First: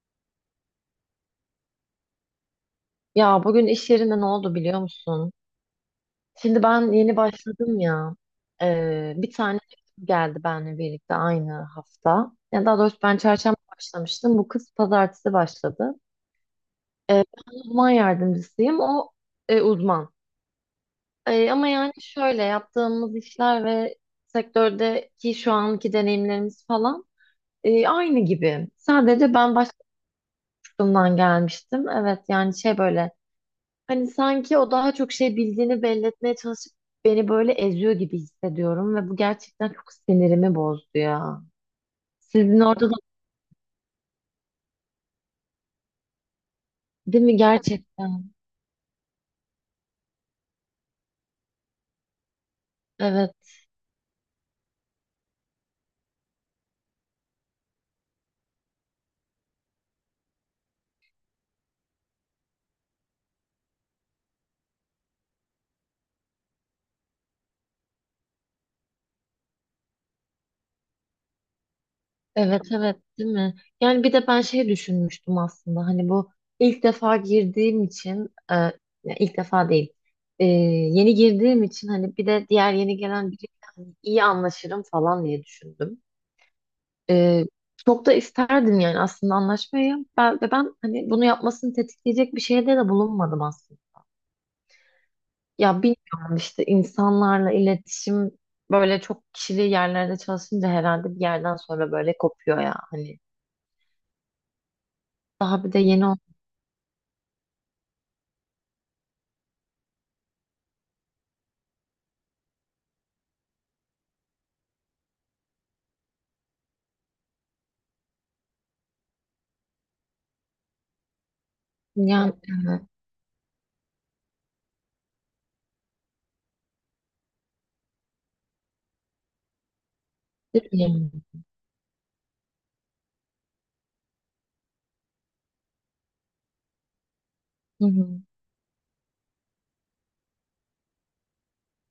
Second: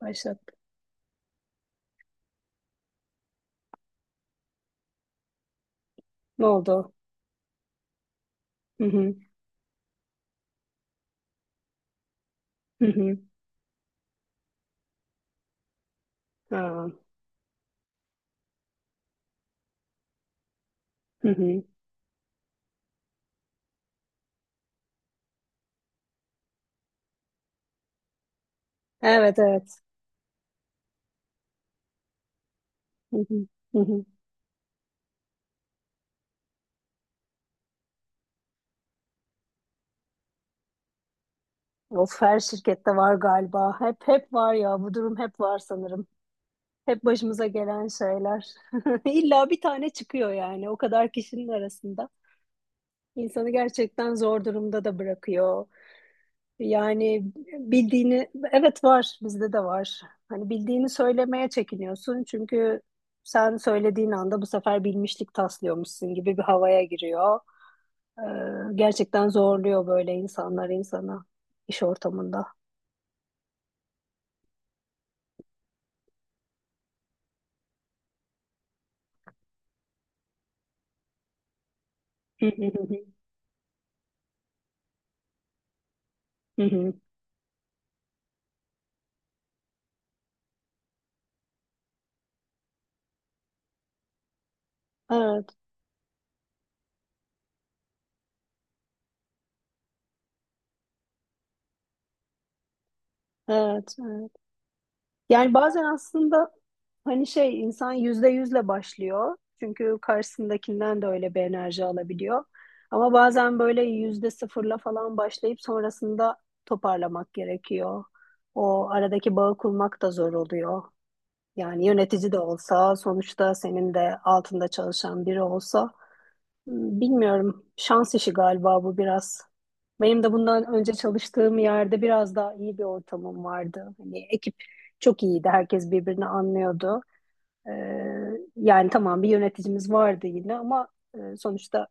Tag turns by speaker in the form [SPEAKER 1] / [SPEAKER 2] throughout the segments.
[SPEAKER 1] Başlat.
[SPEAKER 2] Ya bugün iş yerinde ne oldu biliyor musun?
[SPEAKER 1] Ne
[SPEAKER 2] Şimdi
[SPEAKER 1] oldu?
[SPEAKER 2] ben yeni başladım ya.
[SPEAKER 1] Hı hı.
[SPEAKER 2] Bir tane geldi benimle birlikte aynı hafta. Ya daha
[SPEAKER 1] Hı
[SPEAKER 2] doğrusu ben
[SPEAKER 1] hı.
[SPEAKER 2] çarşamba başlamıştım. Bu kız pazartesi başladı.
[SPEAKER 1] Ha.
[SPEAKER 2] Ben uzman yardımcısıyım. O uzman.
[SPEAKER 1] Hı hı.
[SPEAKER 2] Ama yani şöyle, yaptığımız işler ve sektördeki şu anki deneyimlerimiz falan aynı gibi. Sadece
[SPEAKER 1] Evet
[SPEAKER 2] ben başka
[SPEAKER 1] evet.
[SPEAKER 2] bir kurumdan gelmiştim. Evet yani şey, böyle
[SPEAKER 1] Hı hı. Hı hı.
[SPEAKER 2] hani sanki o daha çok şey bildiğini belli etmeye çalışıp beni böyle eziyor gibi hissediyorum ve bu gerçekten çok sinirimi bozdu ya.
[SPEAKER 1] Of, her
[SPEAKER 2] Sizin orada da
[SPEAKER 1] şirkette var galiba. Hep var ya, bu durum hep var sanırım. Hep
[SPEAKER 2] değil mi
[SPEAKER 1] başımıza gelen
[SPEAKER 2] gerçekten?
[SPEAKER 1] şeyler. İlla bir tane çıkıyor yani o kadar kişinin arasında.
[SPEAKER 2] Evet,
[SPEAKER 1] İnsanı gerçekten zor durumda da bırakıyor. Yani bildiğini, evet, var, bizde de var. Hani bildiğini söylemeye çekiniyorsun çünkü sen söylediğin anda bu sefer bilmişlik taslıyormuşsun gibi bir havaya giriyor. Ee, Gerçekten zorluyor böyle insanlar insana iş ortamında.
[SPEAKER 2] evet, evet, değil mi? Yani bir de ben şey düşünmüştüm aslında, hani bu ilk defa girdiğim için ya ilk defa değil, yeni girdiğim için hani bir
[SPEAKER 1] Hı
[SPEAKER 2] de
[SPEAKER 1] hı
[SPEAKER 2] diğer
[SPEAKER 1] hı
[SPEAKER 2] yeni
[SPEAKER 1] hı.
[SPEAKER 2] gelen biriyle hani iyi anlaşırım falan diye düşündüm.
[SPEAKER 1] Hı hı.
[SPEAKER 2] Ee, Çok da isterdim yani aslında anlaşmayı. Ve ben hani bunu yapmasını tetikleyecek bir şeyde de bulunmadım aslında.
[SPEAKER 1] Evet,
[SPEAKER 2] Ya bilmiyorum işte, insanlarla iletişim böyle çok kişili yerlerde çalışınca herhalde bir yerden sonra böyle kopuyor ya hani.
[SPEAKER 1] evet, evet. Yani
[SPEAKER 2] Daha bir de
[SPEAKER 1] bazen
[SPEAKER 2] yeni olsun
[SPEAKER 1] aslında hani şey, insan yüzde yüzle başlıyor. Çünkü karşısındakinden de öyle bir enerji alabiliyor. Ama bazen böyle yüzde sıfırla falan başlayıp sonrasında toparlamak gerekiyor. O aradaki bağı kurmak da zor oluyor. Yani yönetici
[SPEAKER 2] yani.
[SPEAKER 1] de olsa, sonuçta senin de altında çalışan biri olsa. Bilmiyorum. Şans işi galiba bu biraz. Benim de
[SPEAKER 2] Evet,
[SPEAKER 1] bundan
[SPEAKER 2] değil mi?
[SPEAKER 1] önce
[SPEAKER 2] Yani?
[SPEAKER 1] çalıştığım yerde biraz daha iyi bir ortamım vardı. Hani ekip çok iyiydi. Herkes birbirini anlıyordu. Ee,
[SPEAKER 2] Hı hı.
[SPEAKER 1] Yani tamam, bir yöneticimiz vardı yine ama sonuçta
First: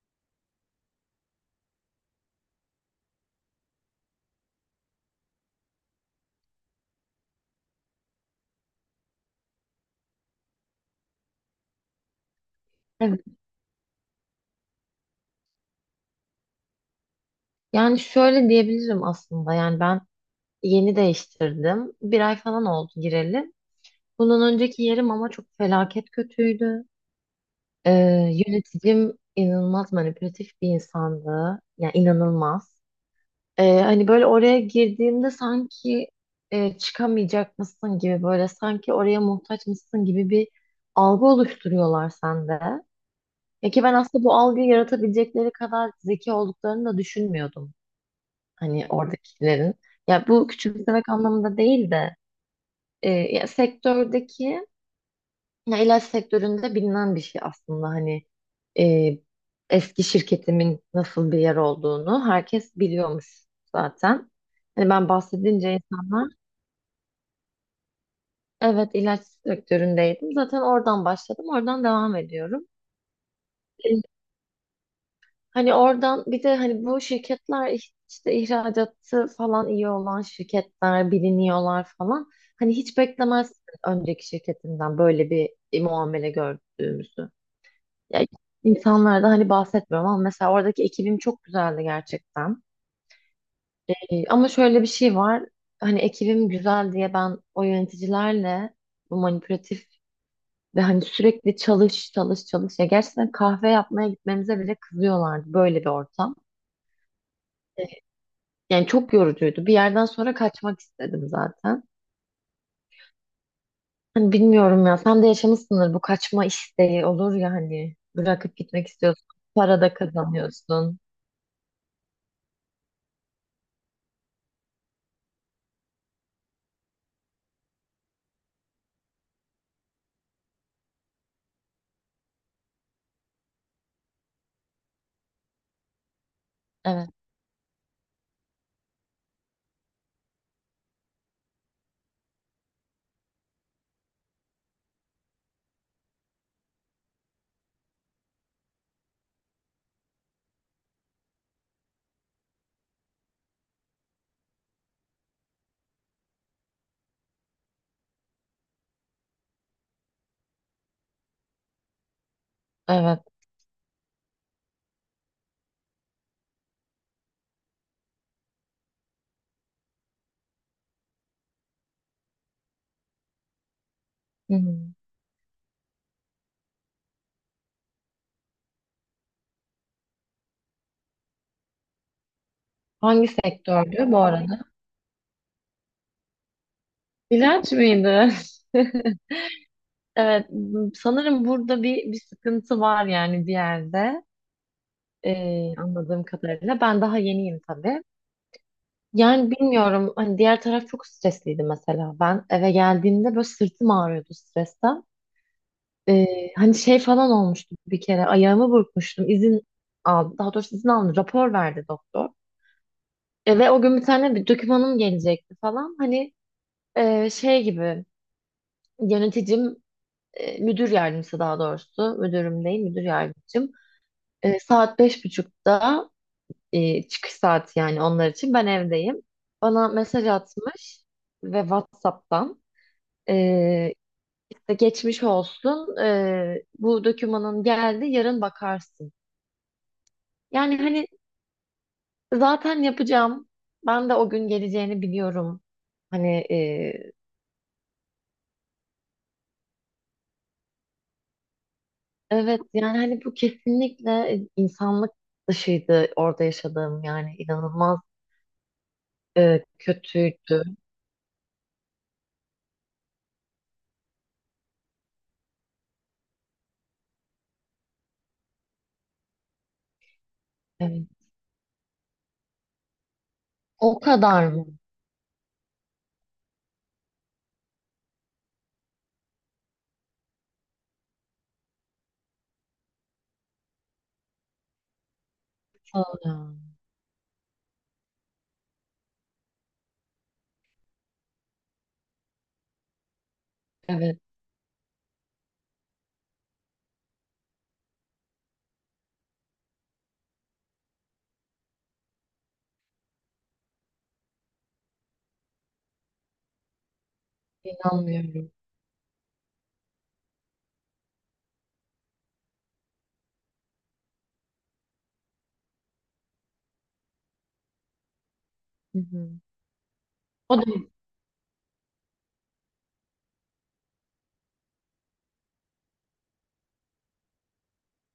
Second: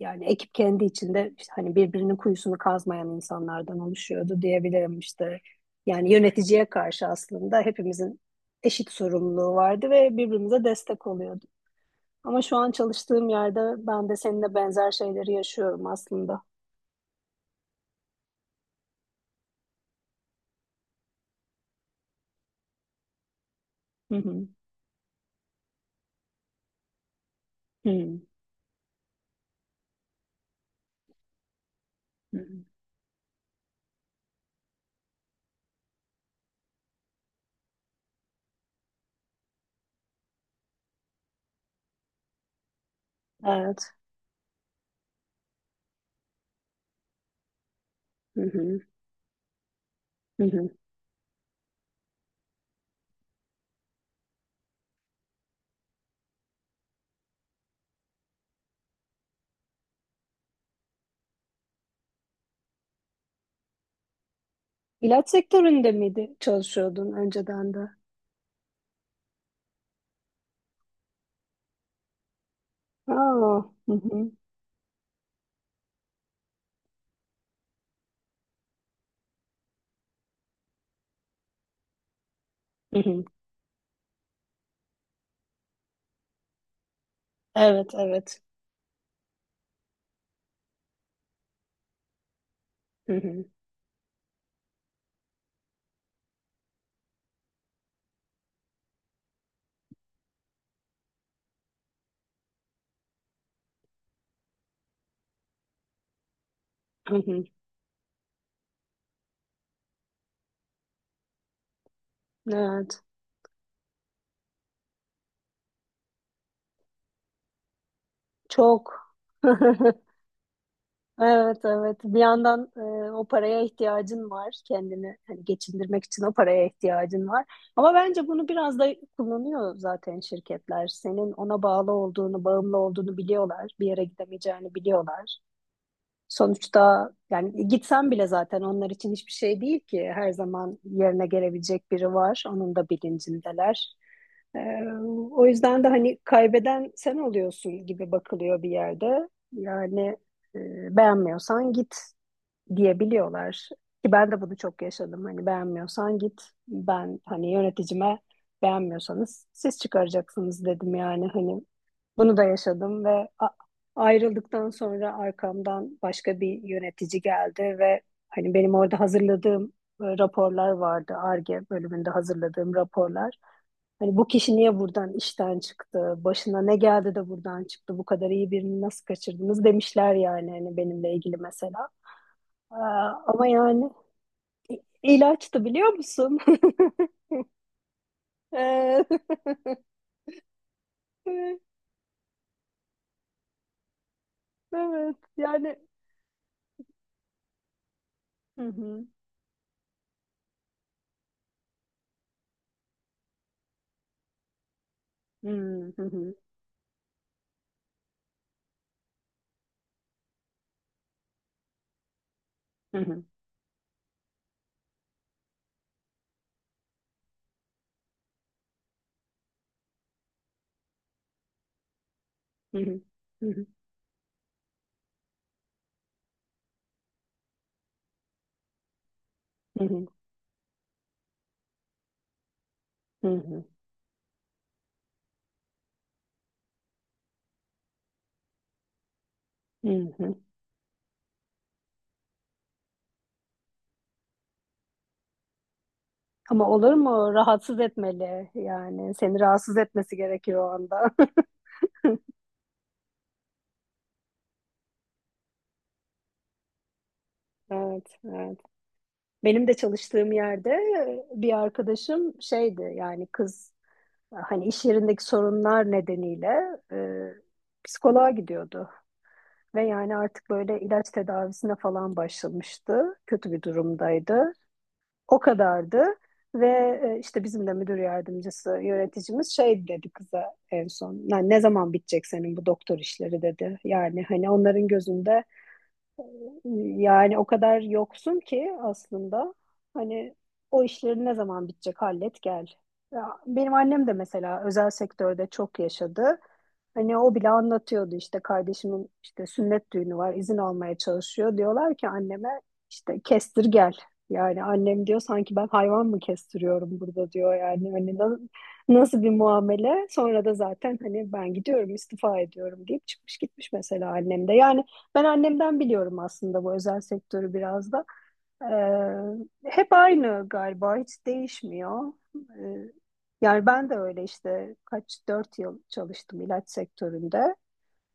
[SPEAKER 1] yani ekip kendi içinde işte hani birbirinin kuyusunu kazmayan insanlardan oluşuyordu diyebilirim işte. Yani yöneticiye karşı aslında hepimizin eşit sorumluluğu vardı ve birbirimize destek oluyorduk. Ama şu an
[SPEAKER 2] Evet.
[SPEAKER 1] çalıştığım yerde ben de seninle benzer şeyleri yaşıyorum aslında.
[SPEAKER 2] Yani şöyle diyebilirim aslında, yani ben yeni değiştirdim. Bir ay falan oldu gireli.
[SPEAKER 1] Hı hı.
[SPEAKER 2] Bundan önceki yerim ama çok felaket kötüydü.
[SPEAKER 1] Hı
[SPEAKER 2] Ee,
[SPEAKER 1] hı.
[SPEAKER 2] Yöneticim inanılmaz manipülatif bir insandı. Yani
[SPEAKER 1] Hı.
[SPEAKER 2] inanılmaz. Hani böyle oraya girdiğimde sanki çıkamayacak mısın gibi, böyle sanki oraya muhtaç mısın gibi bir algı oluşturuyorlar sende. Ya ki
[SPEAKER 1] Evet.
[SPEAKER 2] ben aslında bu algıyı yaratabilecekleri kadar zeki olduklarını da düşünmüyordum.
[SPEAKER 1] Hı hı.
[SPEAKER 2] Hani oradakilerin. Ya
[SPEAKER 1] Hı
[SPEAKER 2] bu
[SPEAKER 1] hı.
[SPEAKER 2] küçümsemek anlamında değil de ya sektördeki, ya ilaç sektöründe bilinen bir şey aslında, hani e, eski şirketimin nasıl bir yer olduğunu herkes biliyormuş zaten. Hani ben
[SPEAKER 1] İlaç
[SPEAKER 2] bahsedince
[SPEAKER 1] sektöründe
[SPEAKER 2] insanlar,
[SPEAKER 1] miydi çalışıyordun önceden de?
[SPEAKER 2] evet ilaç sektöründeydim, zaten oradan başladım, oradan devam ediyorum.
[SPEAKER 1] Aa.
[SPEAKER 2] E,
[SPEAKER 1] Hı hı.
[SPEAKER 2] hani oradan bir de hani bu şirketler işte ihracatı falan iyi olan şirketler, biliniyorlar falan. Hani hiç
[SPEAKER 1] Hı hı.
[SPEAKER 2] beklemez önceki şirketimden böyle bir muamele gördüğümüzü.
[SPEAKER 1] Evet,
[SPEAKER 2] Ya,
[SPEAKER 1] evet.
[SPEAKER 2] insanlardan hani bahsetmiyorum ama mesela oradaki ekibim çok güzeldi gerçekten.
[SPEAKER 1] Hı hı.
[SPEAKER 2] Ama şöyle bir şey var. Hani ekibim güzel diye ben o yöneticilerle, bu manipülatif ve hani sürekli çalış çalış çalış. Ya gerçekten kahve yapmaya gitmemize bile kızıyorlardı, böyle bir ortam.
[SPEAKER 1] Hı hı.
[SPEAKER 2] Ee, Yani çok yorucuydu. Bir yerden sonra kaçmak istedim zaten.
[SPEAKER 1] Evet.
[SPEAKER 2] Hani bilmiyorum ya, sen de yaşamışsındır, bu kaçma isteği olur ya hani, bırakıp gitmek
[SPEAKER 1] Çok.
[SPEAKER 2] istiyorsun. Para da kazanıyorsun.
[SPEAKER 1] Evet evet, bir yandan o paraya ihtiyacın var, kendini hani geçindirmek için o paraya ihtiyacın var, ama bence bunu biraz da kullanıyor zaten şirketler. Senin ona bağlı olduğunu, bağımlı olduğunu biliyorlar, bir yere gidemeyeceğini biliyorlar.
[SPEAKER 2] Evet,
[SPEAKER 1] Sonuçta yani gitsem bile zaten onlar için hiçbir şey değil ki. Her zaman yerine gelebilecek biri var. Onun da bilincindeler. Ee, O yüzden de hani kaybeden sen oluyorsun gibi bakılıyor bir yerde. Yani e, beğenmiyorsan git diyebiliyorlar. Ki ben de bunu çok yaşadım. Hani beğenmiyorsan git. Ben hani yöneticime beğenmiyorsanız siz çıkaracaksınız dedim yani. Hani bunu da yaşadım
[SPEAKER 2] evet.
[SPEAKER 1] ve ayrıldıktan sonra arkamdan başka bir yönetici geldi ve hani benim orada hazırladığım raporlar vardı. Ar-Ge bölümünde hazırladığım raporlar. Hani bu
[SPEAKER 2] Hı
[SPEAKER 1] kişi niye
[SPEAKER 2] hı.
[SPEAKER 1] buradan işten çıktı? Başına ne geldi de buradan çıktı? Bu kadar iyi birini nasıl kaçırdınız demişler yani hani benimle ilgili mesela. Aa,
[SPEAKER 2] Hangi
[SPEAKER 1] ama yani
[SPEAKER 2] sektördü bu arada?
[SPEAKER 1] ilaçtı, biliyor musun?
[SPEAKER 2] İlaç mıydı?
[SPEAKER 1] Ee,
[SPEAKER 2] Evet, sanırım burada bir sıkıntı var, yani bir yerde.
[SPEAKER 1] Evet yani.
[SPEAKER 2] Anladığım kadarıyla. Ben daha yeniyim tabii.
[SPEAKER 1] Hı hı.
[SPEAKER 2] Yani bilmiyorum, hani diğer taraf çok stresliydi mesela. Ben eve geldiğimde böyle sırtım ağrıyordu stresten.
[SPEAKER 1] Hı hı
[SPEAKER 2] Ee,
[SPEAKER 1] hı.
[SPEAKER 2] Hani şey falan olmuştu, bir kere ayağımı burkmuştum. İzin aldım. Daha doğrusu izin aldım. Rapor verdi doktor.
[SPEAKER 1] Hı hı.
[SPEAKER 2] E, ve o gün bir tane bir dokümanım gelecekti falan. Hani şey gibi, yöneticim, müdür yardımcısı, daha doğrusu müdürüm
[SPEAKER 1] Hı
[SPEAKER 2] değil
[SPEAKER 1] hı.
[SPEAKER 2] müdür
[SPEAKER 1] Hı hı.
[SPEAKER 2] yardımcım, e, saat beş buçukta çıkış saati yani onlar için, ben evdeyim,
[SPEAKER 1] Hı
[SPEAKER 2] bana
[SPEAKER 1] hı.
[SPEAKER 2] mesaj atmış ve WhatsApp'tan
[SPEAKER 1] Hı hı.
[SPEAKER 2] e, işte geçmiş olsun, e, bu dokümanın geldi yarın bakarsın,
[SPEAKER 1] Hı.
[SPEAKER 2] yani hani zaten yapacağım, ben de o gün geleceğini biliyorum hani,
[SPEAKER 1] Ama olur mu? Rahatsız etmeli yani. Seni rahatsız etmesi gerekiyor o anda.
[SPEAKER 2] evet yani hani bu kesinlikle insanlık dışıydı orada yaşadığım, yani inanılmaz.
[SPEAKER 1] Evet, evet.
[SPEAKER 2] Evet,
[SPEAKER 1] Benim de çalıştığım
[SPEAKER 2] kötüydü.
[SPEAKER 1] yerde bir arkadaşım şeydi yani, kız hani iş yerindeki sorunlar nedeniyle e, psikoloğa gidiyordu. Ve yani artık böyle
[SPEAKER 2] Evet.
[SPEAKER 1] ilaç tedavisine falan başlamıştı. Kötü bir
[SPEAKER 2] O kadar
[SPEAKER 1] durumdaydı.
[SPEAKER 2] mı?
[SPEAKER 1] O kadardı. Ve işte bizim de müdür yardımcısı, yöneticimiz şey dedi kıza en son. Yani ne zaman bitecek senin bu doktor işleri dedi. Yani hani onların gözünde
[SPEAKER 2] Aa,
[SPEAKER 1] yani o kadar yoksun ki aslında, hani o işlerin ne zaman bitecek, hallet gel. Ya benim annem de
[SPEAKER 2] evet,
[SPEAKER 1] mesela özel sektörde çok yaşadı. Hani o bile anlatıyordu, işte kardeşimin işte sünnet düğünü var, izin almaya çalışıyor. Diyorlar ki anneme işte kestir gel. Yani annem diyor sanki ben hayvan mı kestiriyorum burada diyor yani hani
[SPEAKER 2] inanmıyorum.
[SPEAKER 1] nasıl bir muamele. Sonra da zaten hani ben gidiyorum istifa ediyorum deyip çıkmış gitmiş mesela annem de. Yani ben annemden biliyorum aslında bu özel sektörü biraz da.
[SPEAKER 2] Hı hı.
[SPEAKER 1] Hep aynı
[SPEAKER 2] O da
[SPEAKER 1] galiba, hiç değişmiyor. Yani ben de öyle, işte kaç, dört yıl çalıştım ilaç sektöründe.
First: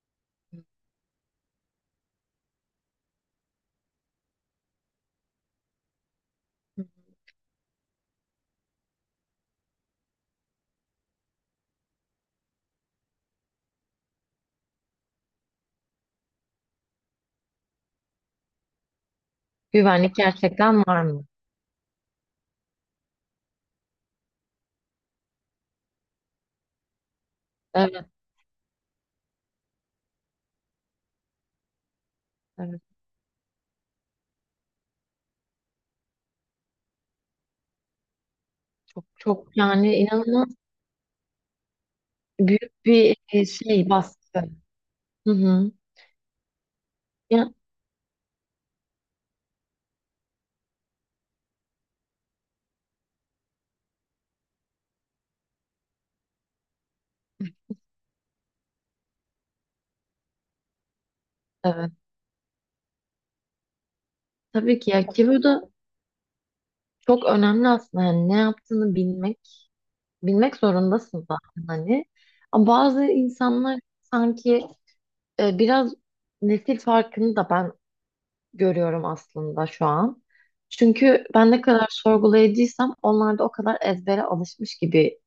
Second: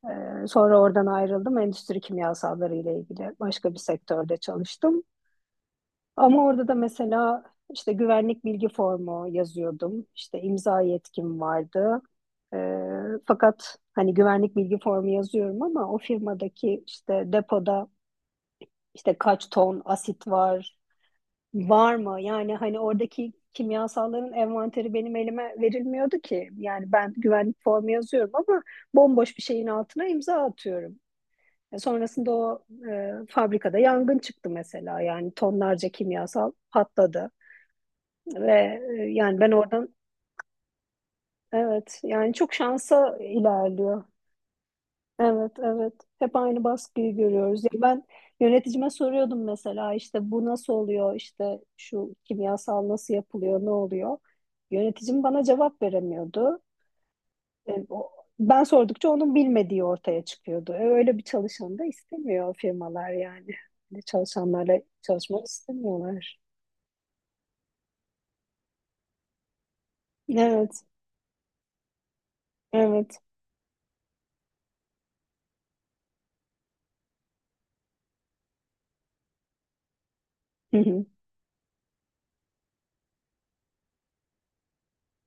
[SPEAKER 1] Sonra oradan ayrıldım. Endüstri kimyasalları ile ilgili başka bir sektörde çalıştım. Ama orada da mesela işte güvenlik bilgi formu yazıyordum. İşte imza yetkim vardı. Ee, Fakat hani güvenlik bilgi formu yazıyorum ama o firmadaki işte depoda işte kaç ton
[SPEAKER 2] güvenlik
[SPEAKER 1] asit var,
[SPEAKER 2] gerçekten var mı?
[SPEAKER 1] var mı? Yani hani oradaki kimyasalların envanteri benim elime verilmiyordu ki. Yani ben güvenlik formu
[SPEAKER 2] Evet,
[SPEAKER 1] yazıyorum ama bomboş bir şeyin altına imza atıyorum. Sonrasında o
[SPEAKER 2] evet.
[SPEAKER 1] fabrikada yangın çıktı mesela. Yani tonlarca kimyasal patladı ve
[SPEAKER 2] Çok
[SPEAKER 1] yani ben
[SPEAKER 2] çok,
[SPEAKER 1] oradan,
[SPEAKER 2] yani inanılmaz
[SPEAKER 1] evet yani çok
[SPEAKER 2] büyük
[SPEAKER 1] şansa
[SPEAKER 2] bir şey,
[SPEAKER 1] ilerliyor.
[SPEAKER 2] baskı. Hı
[SPEAKER 1] Evet,
[SPEAKER 2] hı.
[SPEAKER 1] evet. Hep aynı baskıyı
[SPEAKER 2] Ya,
[SPEAKER 1] görüyoruz. Ya ben yöneticime soruyordum mesela, işte bu nasıl oluyor, işte şu kimyasal nasıl yapılıyor, ne oluyor? Yöneticim bana cevap veremiyordu. E, o- Ben sordukça onun bilmediği ortaya çıkıyordu. Öyle bir çalışan da
[SPEAKER 2] evet.
[SPEAKER 1] istemiyor firmalar yani. Öyle
[SPEAKER 2] Tabii
[SPEAKER 1] çalışanlarla
[SPEAKER 2] ki ya, ki bu
[SPEAKER 1] çalışmak
[SPEAKER 2] da
[SPEAKER 1] istemiyorlar.
[SPEAKER 2] çok önemli aslında. Yani ne yaptığını bilmek, bilmek
[SPEAKER 1] Evet,
[SPEAKER 2] zorundasın zaten hani. Ama bazı
[SPEAKER 1] evet.
[SPEAKER 2] insanlar sanki biraz nesil farkını da ben görüyorum aslında şu an.
[SPEAKER 1] Hı hı.
[SPEAKER 2] Çünkü ben ne kadar sorgulayıcıysam, onlar da o kadar ezbere alışmış gibi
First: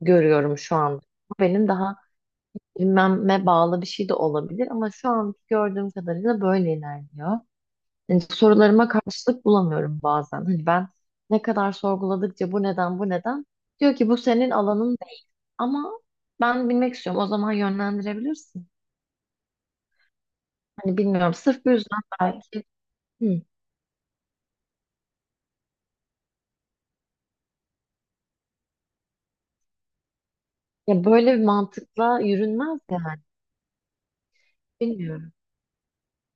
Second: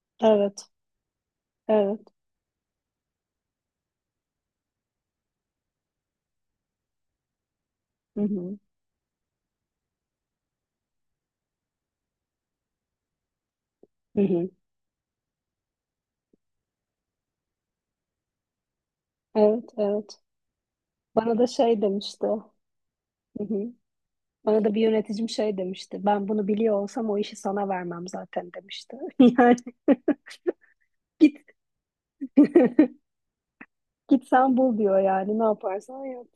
[SPEAKER 2] görüyorum
[SPEAKER 1] Evet,
[SPEAKER 2] şu an. Bu benim daha
[SPEAKER 1] evet.
[SPEAKER 2] bilmeme bağlı bir şey de olabilir, ama şu an gördüğüm kadarıyla böyle ilerliyor. Yani
[SPEAKER 1] Hı hı.
[SPEAKER 2] sorularıma karşılık bulamıyorum bazen. Hani ben ne kadar sorguladıkça bu neden bu neden, diyor ki bu
[SPEAKER 1] Hı hı.
[SPEAKER 2] senin alanın değil, ama ben bilmek istiyorum, o zaman yönlendirebilirsin.
[SPEAKER 1] Evet, evet.
[SPEAKER 2] Hani bilmiyorum,
[SPEAKER 1] Bana da
[SPEAKER 2] sırf bu
[SPEAKER 1] şey
[SPEAKER 2] yüzden
[SPEAKER 1] demişti.
[SPEAKER 2] belki. Hı.
[SPEAKER 1] Hı hı. Bana da bir yöneticim şey demişti. Ben bunu biliyor olsam o işi sana vermem zaten demişti. Yani
[SPEAKER 2] Ya böyle bir
[SPEAKER 1] git,
[SPEAKER 2] mantıkla yürünmez yani.
[SPEAKER 1] git sen bul diyor
[SPEAKER 2] Bilmiyorum.
[SPEAKER 1] yani ne yaparsan yap.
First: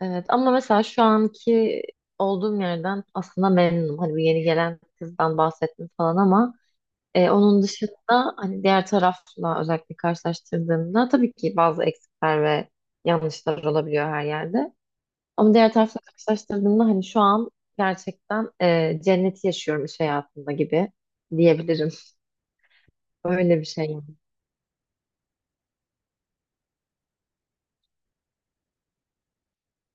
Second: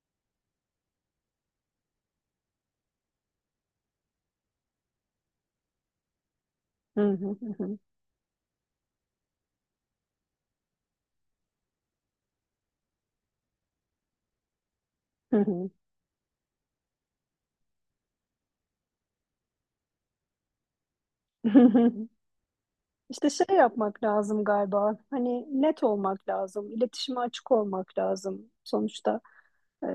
[SPEAKER 2] Evet, ama mesela şu anki olduğum yerden aslında memnunum. Hani bu yeni gelen kızdan bahsettim falan, ama
[SPEAKER 1] Hı hı
[SPEAKER 2] onun
[SPEAKER 1] hı
[SPEAKER 2] dışında hani diğer tarafla özellikle karşılaştırdığımda tabii ki bazı eksikler ve yanlışlar olabiliyor her yerde. Ama
[SPEAKER 1] hı
[SPEAKER 2] diğer tarafla karşılaştırdığımda hani şu an gerçekten cenneti yaşıyorum iş hayatında gibi
[SPEAKER 1] hı
[SPEAKER 2] diyebilirim.
[SPEAKER 1] hı. İşte şey
[SPEAKER 2] Öyle bir şey yani.
[SPEAKER 1] yapmak lazım galiba. Hani net olmak lazım. İletişime açık olmak lazım sonuçta. Ee,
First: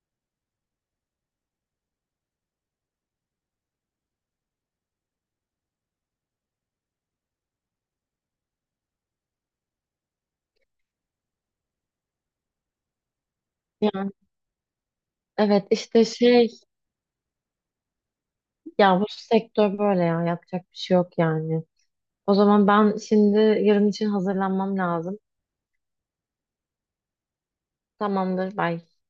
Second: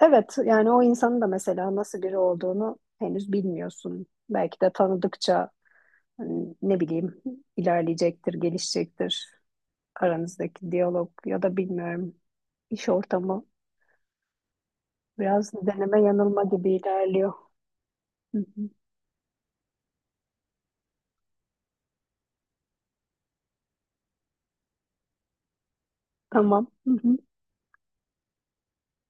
[SPEAKER 1] evet yani o insanın da mesela nasıl biri olduğunu henüz bilmiyorsun. Belki de tanıdıkça, hani ne bileyim, ilerleyecektir, gelişecektir. Aranızdaki diyalog ya da bilmiyorum, iş ortamı
[SPEAKER 2] Yani
[SPEAKER 1] biraz
[SPEAKER 2] evet
[SPEAKER 1] deneme
[SPEAKER 2] işte
[SPEAKER 1] yanılma
[SPEAKER 2] şey,
[SPEAKER 1] gibi ilerliyor. Hı hı.
[SPEAKER 2] ya bu sektör böyle ya, yapacak bir şey yok yani. O zaman ben şimdi yarın için hazırlanmam lazım.
[SPEAKER 1] Tamam. Hı hı.
[SPEAKER 2] Tamamdır. Belki